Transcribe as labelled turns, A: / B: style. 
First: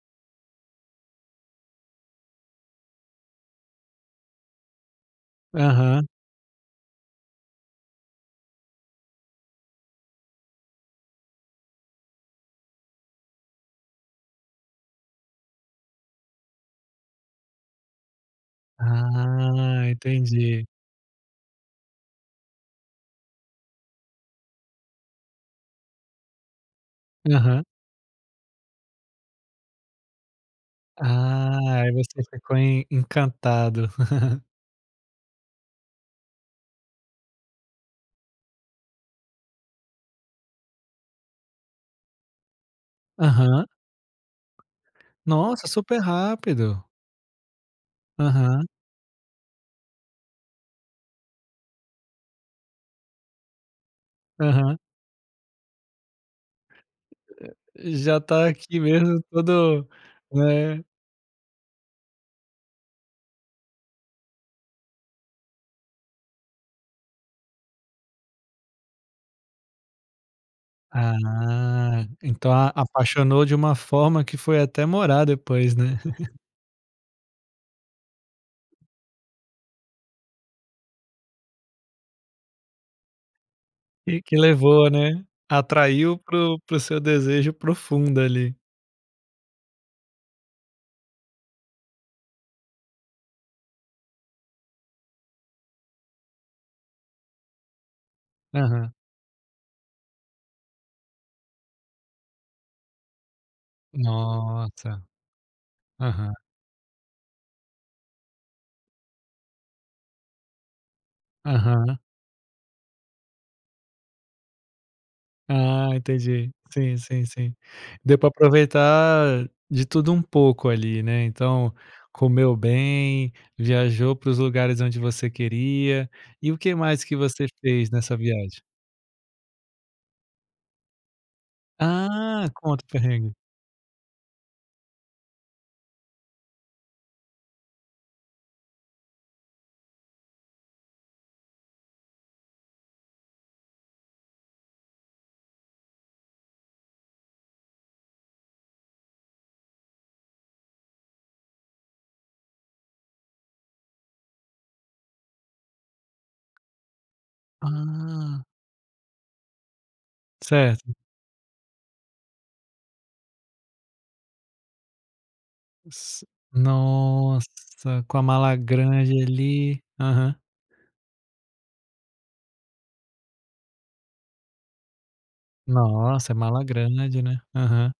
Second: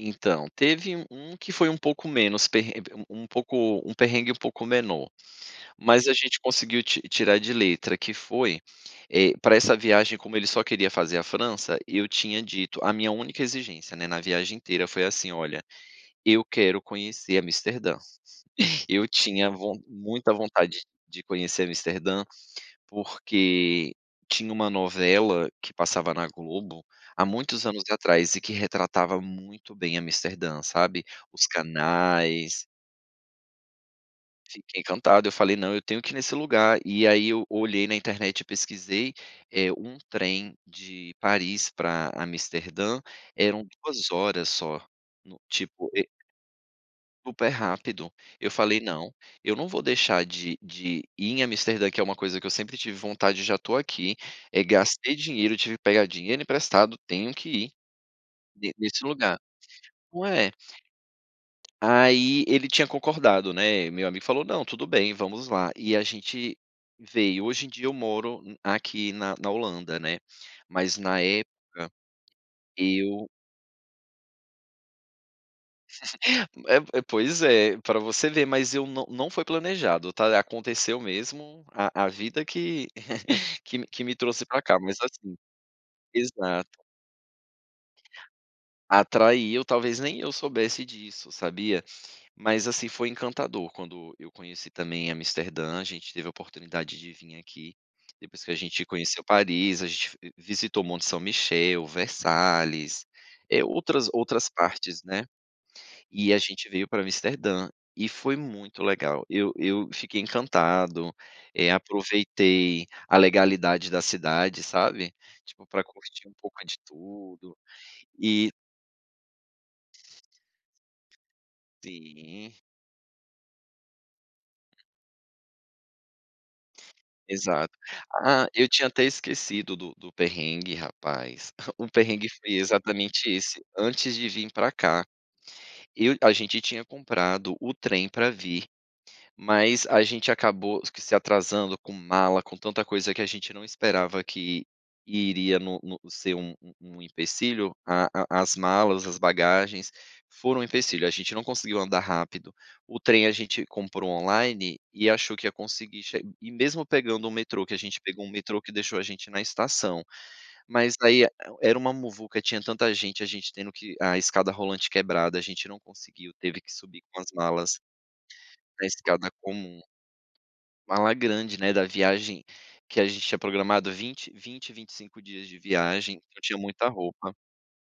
A: Então, teve u um que foi um pouco menos, perre um um pouco um perrengue um pouco menor.
B: Aham.
A: Mas a gente conseguiu ti tirar de letra que foi eh, pra essa viagem como ele só queria fazer a França, eu tinha dito, a minha única exigência né, na viagem inteira foi assim "olha, eu quero conhecer Amsterdã." Eu tinha von
B: Ah,
A: muita
B: entendi.
A: vontade de conhecer Amsterdã, porque tinha uma novela que passava na Globo há muitos
B: Aham.
A: anos atrás e que retratava muito bem Amsterdã, sabe? Os
B: Ah, e você ficou
A: canais
B: en encantado.
A: Fiquei encantado eu falei "não eu tenho que ir nesse lugar". E aí eu olhei na internet e pesquisei, eh, um trem de Paris pra Amsterdã, eram
B: Aham.
A: 2 horas só, no
B: Nossa,
A: tipo,
B: super
A: e
B: rápido.
A: Super rápido, eu
B: Aham.
A: falei "não, eu não vou deixar de de ir em Amsterdã que é uma coisa que eu sempre tive vontade e já estou aqui, eh,
B: Aham.
A: gastei dinheiro, tive que pegar dinheiro emprestado, tenho que ir
B: Já está
A: ne
B: aqui
A: nesse
B: mesmo
A: lugar.
B: todo
A: Não é?
B: é.
A: Aí ele tinha concordado, né, meu amigo falou "não, tudo bem, vamos lá", e a gente veio. Hoje em dia eu moro aqui na na Holanda, né? Mas na época,
B: Ah, então a
A: eu
B: apaixonou de uma forma que foi até morar depois, né?
A: É é, pois é. Pra você ver, mas eu não não foi planejado, tá? Aconteceu mesmo a a vida que que me que me
B: E que
A: trouxe pra cá,
B: levou,
A: mas,
B: né?
A: assim
B: Atraiu para o para o
A: Exato.
B: seu desejo profundo ali.
A: Atraiu, talvez nem eu soubesse disso, sabia? Mas, assim, foi encantador quando eu conheci também Amsterdã, a gente teve a oportunidade de vim aqui depois que a gente
B: Aham.
A: conheceu Paris, a gente, f visitou Monte São Michel, Versalhes, eh, outras outras
B: Nossa.
A: partes, né? E
B: Aham.
A: a gente veio pra Amsterdã, e foi muito legal. Eu eu fiquei encantado, eh,
B: Aham.
A: aproveitei a legalidade da cidade, sabe, tipo, pra
B: Ah,
A: curtir um
B: entendi,
A: pouco de
B: sim sim sim.
A: tudo
B: Deu para
A: e
B: aproveitar de tudo um pouco ali né, então,
A: Sim.
B: comeu bem, viajou para os lugares onde você queria. E o que mais que você
A: Exato.
B: fez nessa
A: Ah,
B: viagem?
A: eu tinha até esquecido do do perrengue, rapaz. O perrengue
B: Ah,
A: foi
B: conta o
A: exatamente
B: perrengue.
A: esse, antes de vim pra cá. Eu a gente tinha comprado o trem pra vir, mas a gente acabou que se atrasando com mala, com tanta coisa que a gente não esperava que iria no no ser um um um empecilho, a a as malas, as bagagens, foram um empecilho, a gente não conseguiu andar rápido. O trem, a gente comprou online, e achou que ia conseguir, che e mesmo pegando um metrô, que a gente pegou um
B: Ah.
A: metrô que deixou a gente na estação.
B: Certo.
A: Mas aí era uma muvuca, tinha tanta gente, a gente tendo que a escada rolante quebrada, a gente não
B: S
A: conseguiu, teve que subir com as malas
B: Nossa, com a mala
A: na
B: grande
A: escada comum.
B: ali, aham.
A: Mala grande, né, da viagem que a gente tinha programado 20- 20, 25, dias de viagem,
B: Nossa,
A: então tinha
B: mala
A: muita
B: grande,
A: roupa.
B: né? Aham.